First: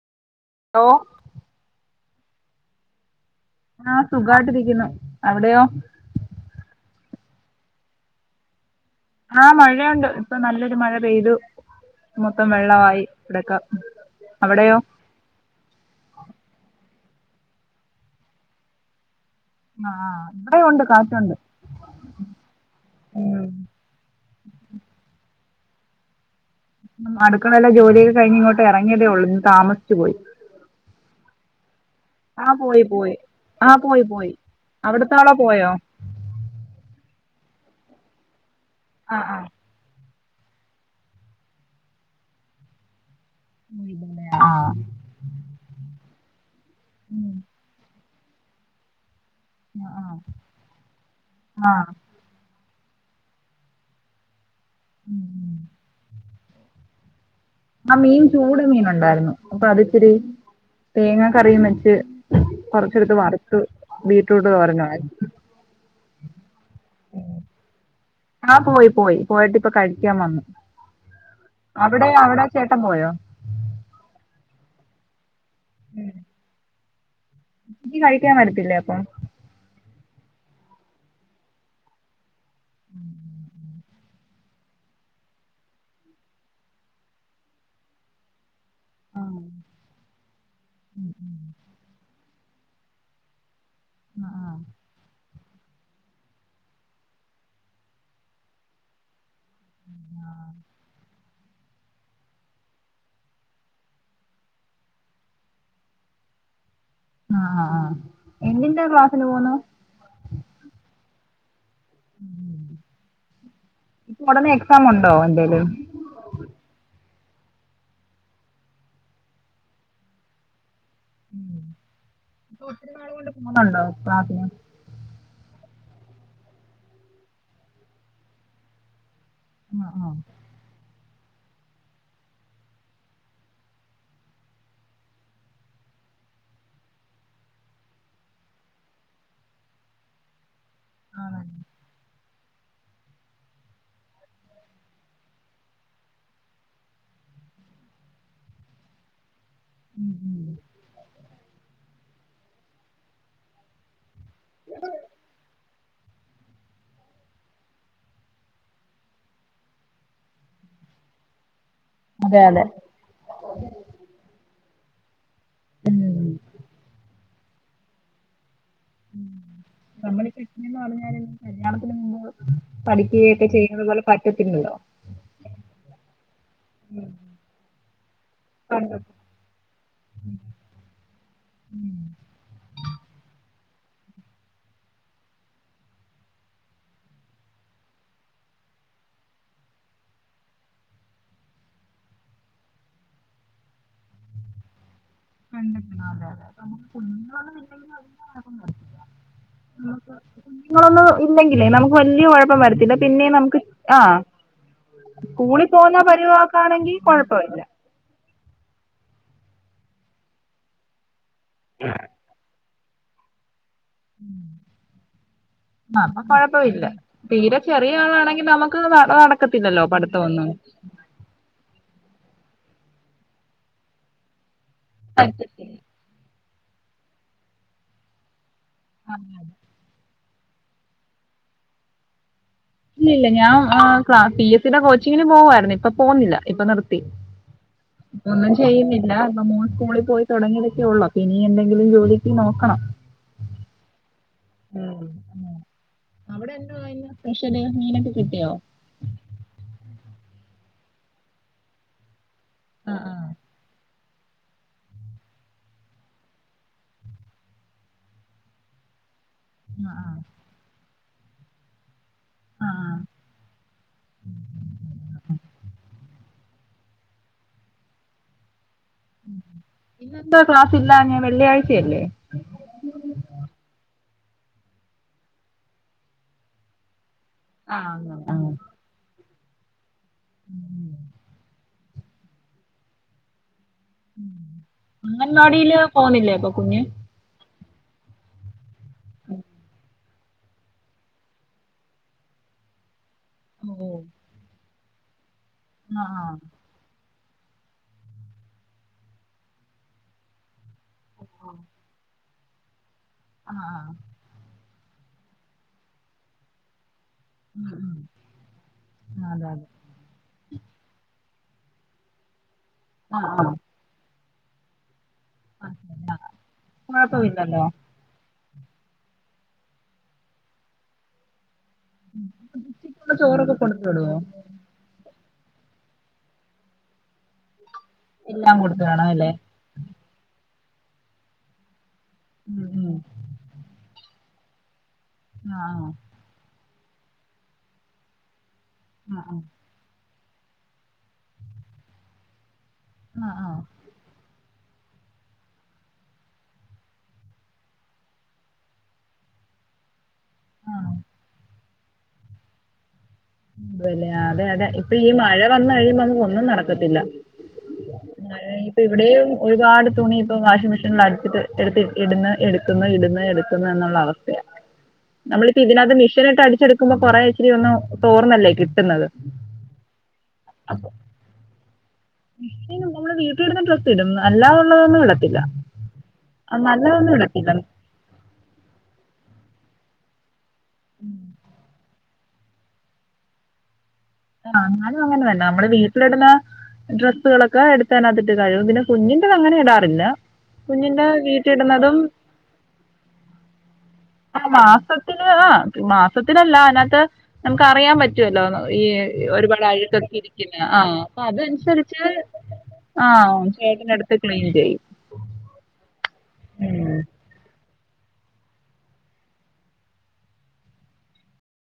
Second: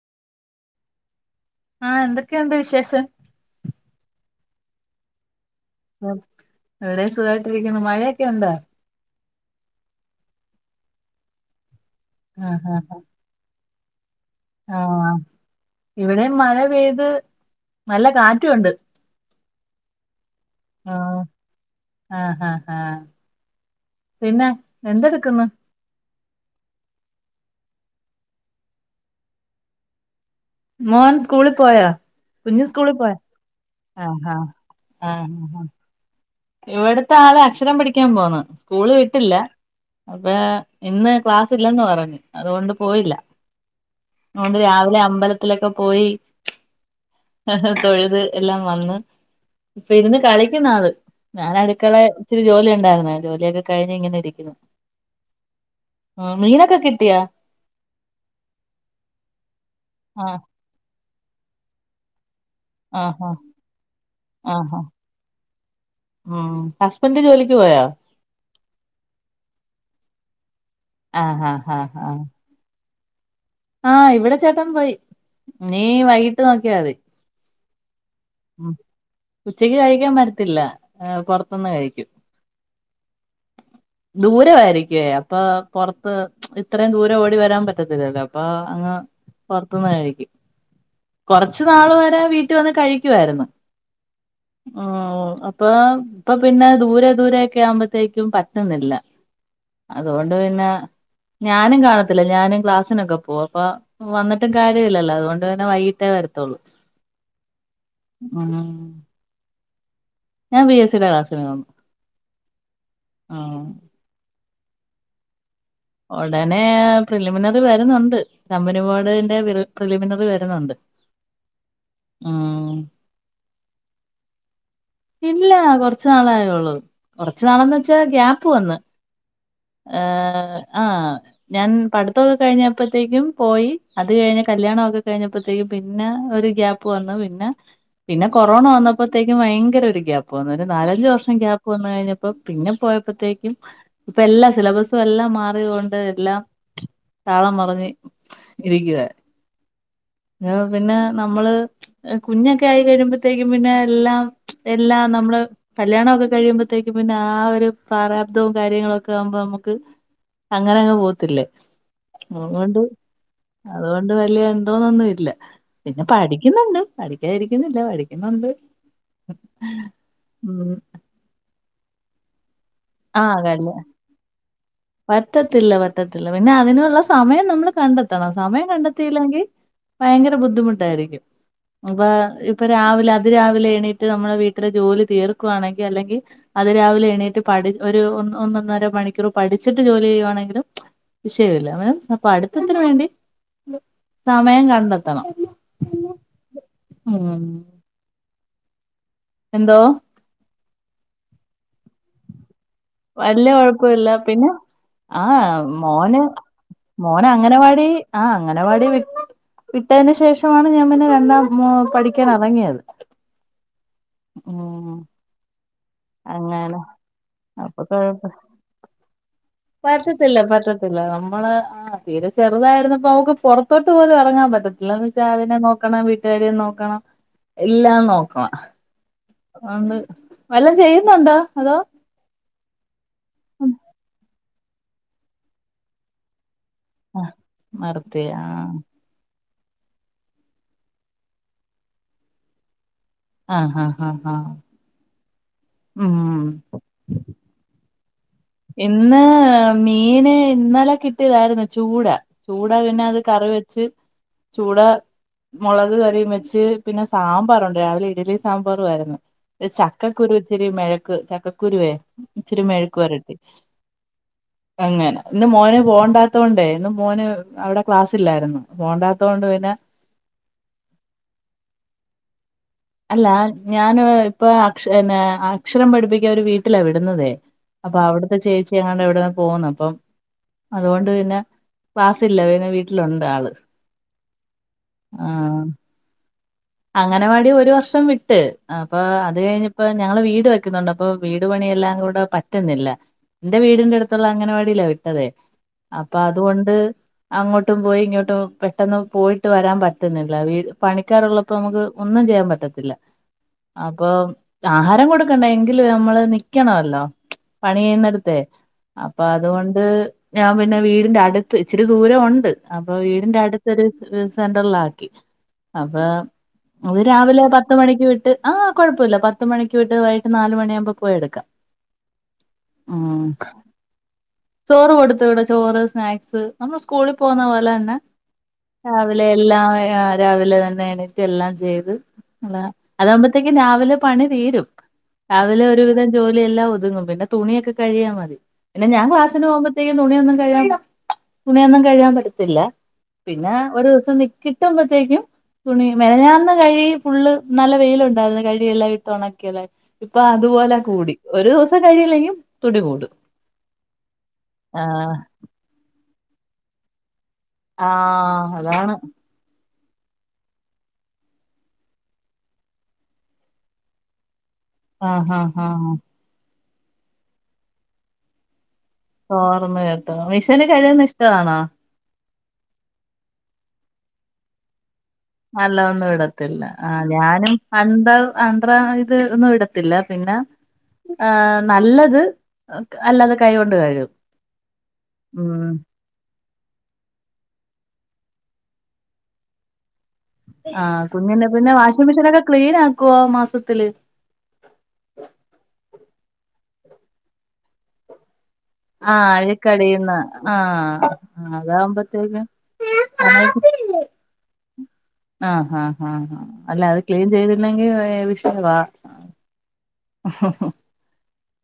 Hello ആഹ് ന്തൊക്കെയുണ്ട് വിശേഷം ആഹ് സുഖായിട്ടിരിക്കുന്നു അവിടെയോ അവിടെ സുഖമായിട്ടിരിക്കുന്നു മഴയൊക്കെ ഉണ്ടോ ആഹ് മഴയുണ്ട് ഇപ്പൊ നല്ലൊരു മഴ പെയ്തു മൊത്തം ആഹ് ആഹ് വെള്ളമായി കെടക്കാ ആഹ് ഇവിടെ മഴ പെയ്ത് നല്ല കാറ്റുണ്ട് ആഹ് ഇവിടെ ഉണ്ട് ആഹ് കാറ്റുണ്ട് ആഹ ഹാ ഹാ ഉം പിന്നെ എന്തെടുക്ക്ന്ന് അടുക്കളലെ ജോലിയൊക്കെ കഴിഞ് ഇങ്ങോട്ടെറങ്ങിയതേ ഉള്ളൂന്ന് താമസിച് പോയി മോൻ സ്കൂള് പോയാ ആഹ് കുഞ്ഞു പോയി സ്കൂളിൽ പോയ പോയി പോയി പോയി ആഹ് അവിടത്താളോ ആഹ് പോയോ ഇവിടതാള് അക്ഷരം പടിക്കാൻ പോന്ന് സ്കൂള് ആഹ് വിട്ടില്ല ആഹ് അതെ ഇന്ന് ക്ലാസ്സ് ഇല്ലന്ന് പറഞ്ഞ് അതുകൊണ്ട് പോയില്ല പോയില്ലേ. ണ്ട് ആഹ് രാവിലെ അമ്പലത്തിലൊക്കെ പോയി തൊഴുത് എല്ലാം വന്ന് ആഹ് ഇരുന്ന് കളിക്കുന്നാള് ഞാൻ ആഹ് ആഹ് അടുക്കള ഇച്ചരി ജോലി ഉണ്ടായിരുന്ന ജോലിയൊക്കെ കഴിഞ് ഇങ്ങനെ ഇരിക്കുന്നു ഉം ആഹ് മീനോക്കെ കിട്ടിയാ ആഗ് മീൻ ചൂട് മീന് ണ്ടായിരുന്നു അപ്പൊ അത്ച്ചിരി ആഹ് തേങ്ങാ കറിയും വെച്ച് ആഹ് കൊറച്ചെടുത്ത് ആഹ് വർത് ബീറ്റ്രൂട്ട് ആഹ് തോരന ആഹ് ഹസ്ബൻഡ് ജോലിക്ക് പോയാ ആ പോയി പോയി പോയിട്ട് ഇപ്പൊ കഴിക്കാൻ വന്നു ആഹ് ആഹ് ആഹ് അവിടെ ആഹ് അവിടെ ചേട്ടൻ പോയോ ആഹ് ഇവിടെ ചേട്ടൻ പോയി ഇനി വൈകീട്ട് നോക്കിയ മതി ചയ്ക്കു കഴിക്കാൻ ഉം വരത്തില്ലേ അപ്പൊ ഉച്ചക്ക് കഴിക്കാൻ വരത്തില്ല പൊറത്തുന്ന് കഴിക്കും. ദൂരയിരിക്കുവേ അപ്പൊ പുറത്ത് ഇത്രയും ദൂരം ഓടി വരാൻ പറ്റത്തില്ലല്ലോ പ്പൊ അങ്ങ് ആ പുറത്തുന്ന് കഴിക്കും കൊറച് നാള് വരെ വീട്ട വന്ന് കഴി ക്കായിരുന്നു ആ പ്പൊ ഇപ്പൊ പിന്നെ ദൂരെ ദൂരെ ഒക്കെ ആവുമ്പോത്തേക്കും പറ്റുന്നില്ല അതുകൊണ്ട് പിന്നെ ഞാനും കാണത്തില്ല ഞാനും ക്ലാസ്സിനൊക്കെ പോവും അപ്പൊ വന്നിട്ടും കാര്യ ല്ലല്ലോ അതുകൊണ്ട്ന്നെ വൈകിട്ടേ വരത്തുള്ളൂ ആഹ് ആഹ് ആ ഉം യെന്റിന്താ ക്ലാസ്സിന് പോകുന്നു ഞാൻ പി എസ് സി യുടെ ക്ലാസ്സിന് പോകും. ആഹ് പ്പ ഉടനെ എക്സാം ഉണ്ടോ എന്തേലും ഉടനെ പ്രിലിമിനറി വരുന്നുണ്ട് കബനി വാടാ യിന്റെ പ്രി പ്രിലിമിനറി വരുന്നുണ്ട്. ഉമ് ഉം പോഒത്തിരി നാള് കൊണ്ട് പോകുന്നുണ്ടോ ക്ലാസിനു ഇല്ല കൊറച്ചു നാളായള്ളൂ കൊറച് നാളന്ന് വെച്ചാ ഗ്യാപ്പ് വന്ന് ആ, ആ. എഹ് ആഹ് ഞാൻ പഠിത്തമൊക്കെ കഴിഞ്ഞപ്പോത്തേക്കും പോയി അത് കഴിഞ്ഞ കല്യാണക്കെ കഴിഞ്ഞപ്പോഴത്തേക്കും പിന്നെ ഒരു ഗ്യാപ്പ് വന്ന് പിന്നെ പിന്നെ കൊറോണ വന്നപ്പോഴത്തേക്കും ഭയ ഭയങ്കര ഒരു ഗ്യാപ്പ് വന്ന് ഒരു നാലഞ്ചു വർഷം ആണല്ലേ? ഗ്യാപ്പ് വന്ന് കഴിഞ്ഞപ്പം പിന്നെ പോയപ്പോഴത്തേക്കും ഇപ്പം എല്ലാം സിലബസും എല്ലാം മാറിയതുകൊണ്ട് എല്ലാം താളം മറിഞ്ഞ് ഇരിക്കുവാ ഉം, ഉം. പിന്നെ നമ്മള് കുഞ്ഞൊക്കെ ആയി കഴിയുമ്പോത്തേക്കും പിന്നെ എല്ലാം എല്ലാം നമ്മള് കല്യാണം ഒക്കെ കഴിയുമ്പോഴത്തേക്കും പിന്നെ ആ ഒരു പ്രാരാബ്ദവും കാര്യങ്ങളും ഒക്കെ ആവുമ്പോ നമുക്ക് അങ്ങനെ അങ്ങ് പോത്തില്ലേ അതെ അതെ അതുകൊണ്ട് അതുകൊണ്ട് വലിയ എന്തോന്നൊന്നും ഇല്ല പിന്നെ പഠിക്കുന്നുണ്ട് പഠിക്കാതിരിക്കുന്നില്ല പഠിക്കുന്നുണ്ട് നമ്മള് ഉം കെട്ടിയെന്ന് പറഞ്ഞാലും കല്യാണത്തിന് മുമ്പ് ആ പഠിക്കുകയൊക്കെ കല്യാ ചെയ്യുന്നത് പോലെ പറ്റത്തില്ലല്ലോ പറ്റത്തില്ല പറ്റത്തില്ല പിന്നെ അതിനുള്ള സമയം നമ്മള് കണ്ടെത്തണം സമയം പണ്ടൊക്കെ കണ്ടെത്തിയില്ലെങ്കി ഭയങ്കര ബുദ്ധിമുട്ടായിരിക്കും. ഉം. അപ്പം ഇപ്പം രാവിലെ അതിരാവിലെ എണീറ്റ് നമ്മള് വീട്ടിലെ ജോലി തീർക്കുവാണെങ്കിൽ അല്ലെങ്കി അത് രാവിലെ എണീറ്റ് പടി ഒരു ഒന്ന് ഒന്നര മണിക്കൂറ് പഠിച്ചിട്ട് ജോലി ചെയ്യുവാണെങ്കിലും വിഷയമില്ല അപ്പൊ പടുത്തത്തിന് വേണ്ടി സമയം കണ്ടെത്തണം കണ്ടെത്തണം അതാണ് നമ്മക്ക് ഉം എന്തോ [unintelligible] കുട്ടികളൊന്നും ഇല്ലെങ്കിലേ നമുക്ക് വലിയ കുഴപ്പം വരത്തില്ല പിന്നെ വലിയ നമുക്ക് ആ കൊഴപ്പില്ല പിന്നെ ആഹ് സ്കൂളിൽ പോകുന്ന മോന് പരുവക്കാണെങ്കിൽ മോന് കുഴപ്പമില്ല അംഗനവാടി ആഹ് അംഗനവാടി വി വിട്ടതിന് ശേഷമാണ് ഞാൻ പിന്നെ രണ്ടാം പഠി ക്കാൻ ഇറങ്ങിയത് ഉം അപ്പം അങ്ങനെ കൊഴപ്പമില്ല തീരെ അപ്പൊ ചെറിയ കൊഴപ്പ ആളാണെങ്കിൽ നമുക്ക് നട നട പറ്റത്തില്ല പറ്റത്തില്ല നമ്മള് ആ തീരെ ചെറുതായിരുന്നപ്പോ അവക്ക് പുറത്തോട്ട് പോലും ഇറങ്ങാൻ പറ്റത്തില്ല എന്ന് വച്ചാ അതിനെ നോ പറ്റത്തില്ല നോക്കണം വീട്ടുകാരേയും നോക്കണം എല്ലാം നോക്കണം അതോണ്ട് വല്ലോം ചെയ്യുന്നുണ്ടോ അതോ ഇല്ലില്ല ഞാൻ പി എസ് സി യുടെ കോച്ചിങ്ങിന് പോകുവായിരുന്നു ഇപ്പൊ പോകുന്നില്ല ഇപ്പൊ നിർ പി നിർത്തി ആ ഒന്നും ചെയ്യുന്നി ഇല്ല ഇപ്പം മോൻ സ്കൂളിൽ പോയി തുടങ്ങിയതൊക്കെ ഉള്ളൂ അപ്പം ഇനി എന്തെങ്കിലും ജോലിക്ക് നോക്കണം ആഹ് ആഹ് ആഹ് ആഹ് ഉമ് അവിടെന്തുവാ ഇന്ന് സ്പെഷ്യല് മീനൊക്കെ കിട്ടിയോ ഇന്ന് മീന് ഇന്നലെ കിട്ടിയതായിരുന്നു ചൂട ചൂട ആ പിന്നെ അത് കറി വെച്ച് ചൂട മുളക് കറിയും വെച്ച് പിന്നെ സാമ്പാറുണ്ട് രാവിലെ ഇഡലിയും സാമ്പാറും ആയിരുന്ന് ആ ചക്കക്കുരു ഇച്ചിരി മെഴക്ക് ചക്കക്കുരുവേ ഇച്ചിരി ആ മെഴക്ക് പെരട്ടി അങ്ങനെ ഇന്ന് മോന് പോകണ്ടാത്തോണ്ടേ ഇന്ന് മോന് അവിടെ ക്ലാസില്ലായിരുന്നു പോണ്ടാത്തോണ്ട് പിന്നെ ഇന്നെന്താ ക്ലാസ് ഇല്ലാഞ്ഞെ വെള്ളിയാഴ്ച അല്ലേ അല്ല ഞാന് ഇപ്പം അക്ഷ പിന്നെ അക്ഷരം പഠിപ്പിക്കാന് ഒരു വീട്ടിലാ വിടുന്നതേ ആ അപ്പൊ അങ്ങനെ. അവിടത്തെ ചേച്ചി എങ്ങാണ്ട് ഇവിടുന്ന് പോന്ന് അപ്പം അതു കൊണ്ട് പിന്നെ ക്ലാസ്സില്ല പിന്നെ വീട്ടിലുണ്ട് ആള് അംഗൻവാടിയില് പോവുന്നില്ലേ അപ്പൊ കുഞ്ഞ് അംഗനവാടി ഒരു വർഷം വിട്ട് അപ്പൊ അത് കഴിഞ്ഞപ്പോ ഞങ്ങള് വീട് വെക്കുന്നുണ്ട് അപ്പോ വീട് പണിയെല്ലാം കൂടെ പറ്റ പറ്റുന്നില്ല എന്റെ ഓ വീടിന്റെ അടുത്തുള്ള അംഗനവാടിയിലാ വിട്ടതേ അപ്പൊ ആഹ് അതുകൊണ്ട് അങ്ങോട്ടും പോയി ഇങ്ങോട്ടും പെട്ടെന്ന് പോയിട്ട് വരാൻ പറ്റുന്നില്ല വീ പണിക്കാരുള്ള അപ്പൊ ആഹ് നമുക്ക് ഒന്നും ചെയ്യാൻ പറ്റത്തില്ല ആഹ് ആഹ് അപ്പോ ആഹാരം കൊടുക്കണ്ട എങ്കില് നമ്മള് നിക്കണല്ലോ ഉം പണി ഉം ചെയ്യുന്നിടുത്തേ അപ്പൊ ആ, അതെ അതു അതെ കൊണ്ട് ഞാൻ പിന്നെ വീടിന്റെ അട്ത്ത് ഇച്ചിരി ദൂരം ഒണ്ട് അപ്പൊ ആഹ് വീടിന്റെ ആഹ് അടു സെ സെന്ററിലാക്കി അപ്പൊ മനസ്സിലായി ആഹ് അത് രാവിലെ കൊഴപ്പമില്ലല്ലോ പത്ത് മണിക്ക് വിട്ട് ആഹ് കൊഴപ്പല്ല പത്ത് മണിക്ക് വിട്ട് വൈകിട്ട് നാലുമണിയകുമ്പോ പോയെടുക്കാം ഉച്ചക്കുള്ള ഉമ് ചോറൊക്കെ കൊടുത്ത് വിടുവോ ചോറ് കൊടുത്ത്‌ വീടോ ചോറ് സ്നാക്സ് നമ്മള് സ്കൂളി പോന്ന പോലെ തന്നെ എല്ലാം കൊടുത്ത് വിടണം രാവിലെ അല്ലേ എല്ലാം ര രാവിലെ തന്നെ എണറ്റ് എല്ലാം ചെയ്ത് അത ഉം ഉം അതാകുമ്പോത്തേക്ക്‌ രാവിലെ പണി തീരും രാവിലെ ഒര് ആഹ് അ ജോലിയെല്ലാം ഒതുങ്ങും പിന്നെ തുണിയൊക്കെ കഴികിയമതി പിന്നെ ഞാൻ ആഹ് ക്ലാസിന്പോവുമ്പോ തുണിയൊന്നും കഴ്‌കാൻ തുണിയൊന്നും കഴ്‌കാൻ പറ്റത്തില്ല ആഹ് ആഹ് പിന്നെ ആഹ് ഒരു ദിവസം നി കിട്ടുമ്പോത്തേക്കും തുണിയും മെനഞ്ഞാന്ന് കഴി ഫുള്ള് നല്ല വെയിലുണ്ടായിരുന്ന് കഴി എല്ലാം ഇട്ട് ഒണക്കിയല്ലേ ഇപ്പൊ അതുപോലെ ആഹ് കൂടി ഒരു ദിവസം കഴികില്ലെക്കി തുടികൂടും അതെന്നെ ഇപ്പൊ ഈ മഴ വന്ന് കഴിയുമ്പോ ഒന്നും നടക്കത്തില്ല ആ [unintelligible] അതാണ് ഇവിടെയും ഒരുപാട് തുണി ഇപ്പോവാഷിംഗ് മെഷീനിൽ അടിപിച്ച് എടുത്ത് ഇട്ന്ന് എടുക്കുന്നു ഇടുന്ന് എടുക്കുന്നു എന്നുള്ള അവസ്ഥയാ ആ ആ നമ്മളിപ്പോ ആ ഇതിനകത്ത് മിഷേൻ ഇട്ട് അടിച്ചെടുക്കുമ്പോ കൊറെ ഇച്ചിരി ഒന്ന് തോർന്നല്ലേ കിട്ടുന്നത് തോർന്ന് കിട്ടും മിഷേനി അപ്പൊ കഴുകുന്ന ഇഷ്ടമണോ നമ്മള് വീട്ടിലിടുന്ന ഡ്രസ്സ് ഇടും അല്ലാതൊള്ളതോന്നും ഇടാ നല്ല ഒന്നും ഇടത്തില്ല ആഹ് ഇടത്തില്ല ഞാനും അഡ ആൻഡ്ര ഇത് ഒന്നും ഇടത്തില്ല പിന്നെ ഏഹ് നല്ലത് ഒക്കെ അല്ലാത് കൈ കൊണ്ട് കഴുകും ആഹ് എന്നാലും അങ്ങനെ തന്നെ നമ്മടെ ഉം വീ ഇടുന്ന ഡ്രസ്സുകളൊക്കെ എടുത്താനത്തിട്ട് കഴികും പിന്നെ കുഞ്ഞിന്റെ അങ്ങനെ ഇടാറില്ല ആഹ് കുഞ്ഞിന്റെ പിന്നെ വാഷിംഗ് മെഷീനൊക്കെ ക്ലീൻ ആക്കുവോ മാസത്തില് മ്മടെ മാസത്തില് മാസത്തില്ല അതിനത്ത് ഞമ്മക്ക് അറിയാ പറ്റും പറ്റൊല്ലോ ഈ ആ ഒരു പാട് അഴുക്കടിയുന്ന അഴുക്കൊക്കെ ആ ഇരിക്കുന്നെ ആഹ് അപ്പോ ആ, അതനുസരിച്ച് അതാവുമ്പത്തേക്കും ആഹ് ചേട്ടിൻ എടുത്ത് ക്ലീൻ ചെയ്യും ആഹ ആഹ ആഹ ഹ അല്ല ഉം അത് ക്ലീൻ ചെയ് ല്ലെങ്കി വിഷയവാ